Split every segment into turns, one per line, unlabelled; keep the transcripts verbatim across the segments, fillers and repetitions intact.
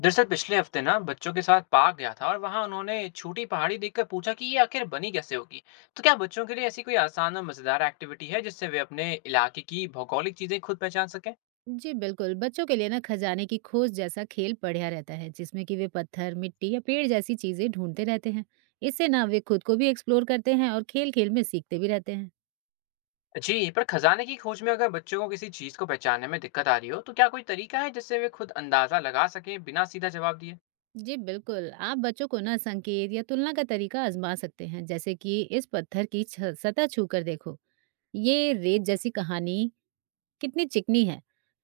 दरअसल पिछले हफ्ते ना बच्चों के साथ पार्क गया था और वहां उन्होंने छोटी पहाड़ी देखकर पूछा कि ये आखिर बनी कैसे होगी। तो क्या बच्चों के लिए ऐसी कोई आसान और मजेदार एक्टिविटी है जिससे वे अपने इलाके की भौगोलिक चीजें खुद पहचान सकें।
जी बिल्कुल, बच्चों के लिए ना खजाने की खोज जैसा खेल बढ़िया रहता है, जिसमें कि वे पत्थर, मिट्टी या पेड़ जैसी चीजें ढूंढते रहते हैं। इससे ना वे खुद को भी एक्सप्लोर करते हैं और खेल-खेल में सीखते भी रहते हैं।
जी, पर खजाने की खोज में अगर बच्चों को किसी चीज को पहचानने में दिक्कत आ रही हो तो क्या कोई तरीका है जिससे वे खुद अंदाजा लगा सकें बिना सीधा जवाब दिए।
जी बिल्कुल, आप बच्चों को ना संकेत या तुलना का तरीका आजमा सकते हैं, जैसे कि इस पत्थर की छ सतह छू कर देखो, ये रेत जैसी कहानी कितनी चिकनी है।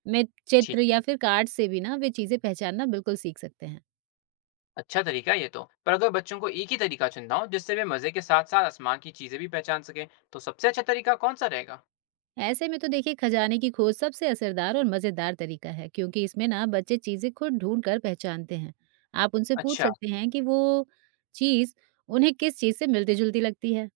मैं चित्र
ठीक
या
है।
फिर कार्ड से भी ना वे चीजें पहचानना बिल्कुल सीख सकते हैं।
अच्छा तरीका है ये तो, पर अगर बच्चों को एक ही तरीका चुनना हो जिससे वे मजे के साथ साथ आसमान की चीजें भी पहचान सकें, तो सबसे अच्छा तरीका कौन सा रहेगा।
ऐसे में तो देखिए खजाने की खोज सबसे असरदार और मजेदार तरीका है क्योंकि इसमें ना बच्चे चीजें खुद ढूंढ कर पहचानते हैं। आप उनसे पूछ
अच्छा।
सकते हैं कि वो चीज उन्हें किस चीज से मिलती जुलती लगती है।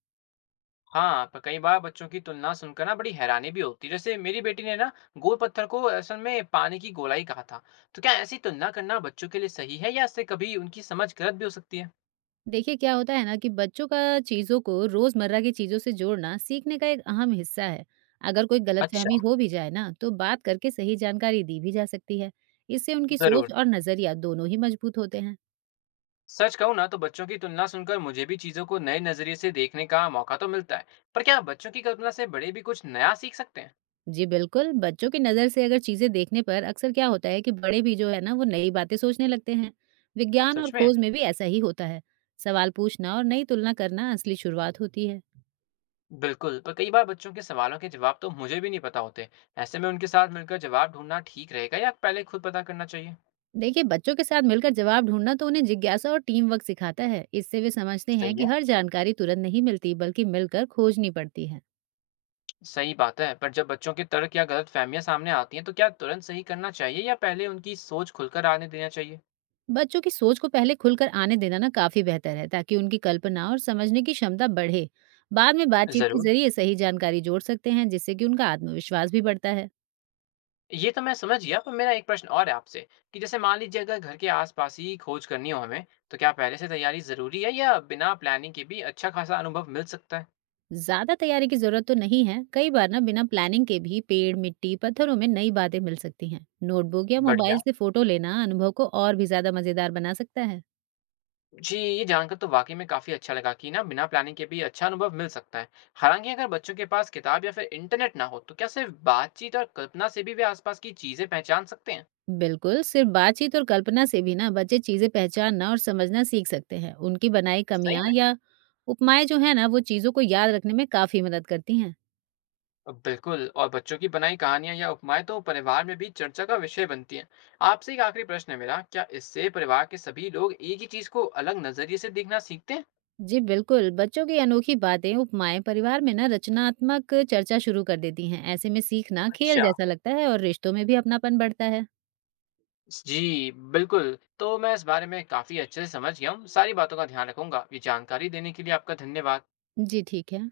हाँ, पर कई बार बच्चों की तुलना सुनकर ना बड़ी हैरानी भी होती है। जैसे मेरी बेटी ने ना गोल पत्थर को असल में पानी की गोलाई कहा था। तो क्या ऐसी तुलना करना बच्चों के लिए सही है या इससे कभी उनकी समझ गलत भी हो सकती है।
देखिए क्या होता है ना कि बच्चों का चीजों को रोजमर्रा की चीजों से जोड़ना सीखने का एक अहम हिस्सा है। अगर कोई
अच्छा।
गलतफहमी हो भी जाए ना तो बात करके सही जानकारी दी भी जा सकती है। इससे उनकी
जरूर।
सोच और नजरिया दोनों ही मजबूत होते हैं।
सच कहूँ ना तो बच्चों की तुलना सुनकर मुझे भी चीजों को नए नजरिए से देखने का मौका तो मिलता है। पर क्या बच्चों की कल्पना से बड़े भी कुछ नया सीख सकते हैं।
जी बिल्कुल, बच्चों की नज़र से अगर चीज़ें देखने पर अक्सर क्या होता है कि बड़े भी जो है ना वो नई बातें सोचने लगते हैं। विज्ञान और
सच में।
खोज में भी ऐसा ही होता है। सवाल पूछना और नई तुलना करना असली शुरुआत होती है।
बिल्कुल, पर कई बार बच्चों के सवालों के जवाब तो मुझे भी नहीं पता होते। ऐसे में उनके साथ मिलकर जवाब ढूंढना ठीक रहेगा या पहले खुद पता करना चाहिए।
देखिए बच्चों के साथ मिलकर जवाब ढूंढना तो उन्हें जिज्ञासा और टीम वर्क सिखाता है। इससे वे समझते हैं
सही है।
कि हर जानकारी तुरंत नहीं मिलती बल्कि मिलकर खोजनी पड़ती है।
सही बात है, पर जब बच्चों के तर्क या गलतफ़हमियाँ सामने आती हैं, तो क्या तुरंत सही करना चाहिए या पहले उनकी सोच खुलकर आने देना चाहिए?
बच्चों की सोच को पहले खुलकर आने देना ना काफ़ी बेहतर है ताकि उनकी कल्पना और समझने की क्षमता बढ़े। बाद में बातचीत के
ज़रूर,
जरिए सही जानकारी जोड़ सकते हैं जिससे कि उनका आत्मविश्वास भी बढ़ता है।
ये तो मैं समझ गया, पर मेरा एक प्रश्न और है आपसे कि जैसे मान लीजिए अगर घर के आसपास ही खोज करनी हो हमें, तो क्या पहले से तैयारी ज़रूरी है या बिना प्लानिंग के भी अच्छा खासा अनुभव मिल सकता है?
ज्यादा तैयारी की जरूरत तो नहीं है। कई बार ना बिना प्लानिंग के भी पेड़ मिट्टी पत्थरों में नई बातें मिल सकती हैं। नोटबुक या मोबाइल
बढ़िया,
से फोटो लेना अनुभव को और भी ज्यादा मजेदार बना सकता है।
जी ये जानकर तो वाक़ई में काफ़ी अच्छा लगा कि ना बिना प्लानिंग के भी अच्छा अनुभव मिल सकता है। हालाँकि अगर बच्चों के पास किताब या फिर इंटरनेट ना हो, तो क्या सिर्फ़ बातचीत और कल्पना से भी वे आसपास की चीज़ें पहचान सकते हैं?
बिल्कुल सिर्फ बातचीत और कल्पना से भी ना बच्चे चीजें पहचानना और समझना सीख सकते हैं। उनकी बनाई
सही
कमियां
में?
या उपमाएं जो है ना वो चीजों को याद रखने में काफी मदद करती हैं।
बिल्कुल, और बच्चों की बनाई कहानियाँ या उपमाएँ तो परिवार में भी चर्चा का विषय बनती हैं। आपसे एक आखिरी प्रश्न है मेरा, क्या इससे परिवार के सभी लोग एक ही चीज़ को अलग नज़रिए से देखना सीखते हैं?
जी बिल्कुल बच्चों की अनोखी बातें उपमाएं परिवार में ना रचनात्मक चर्चा शुरू कर देती हैं। ऐसे में सीखना खेल
अच्छा।
जैसा लगता है और रिश्तों में भी अपनापन बढ़ता है।
जी, बिल्कुल। तो मैं इस बारे में काफ़ी अच्छे से समझ गया हूँ। सारी बातों का ध्यान रखूँगा। ये जानकारी देने के लिए आपका धन्यवाद।
जी ठीक है।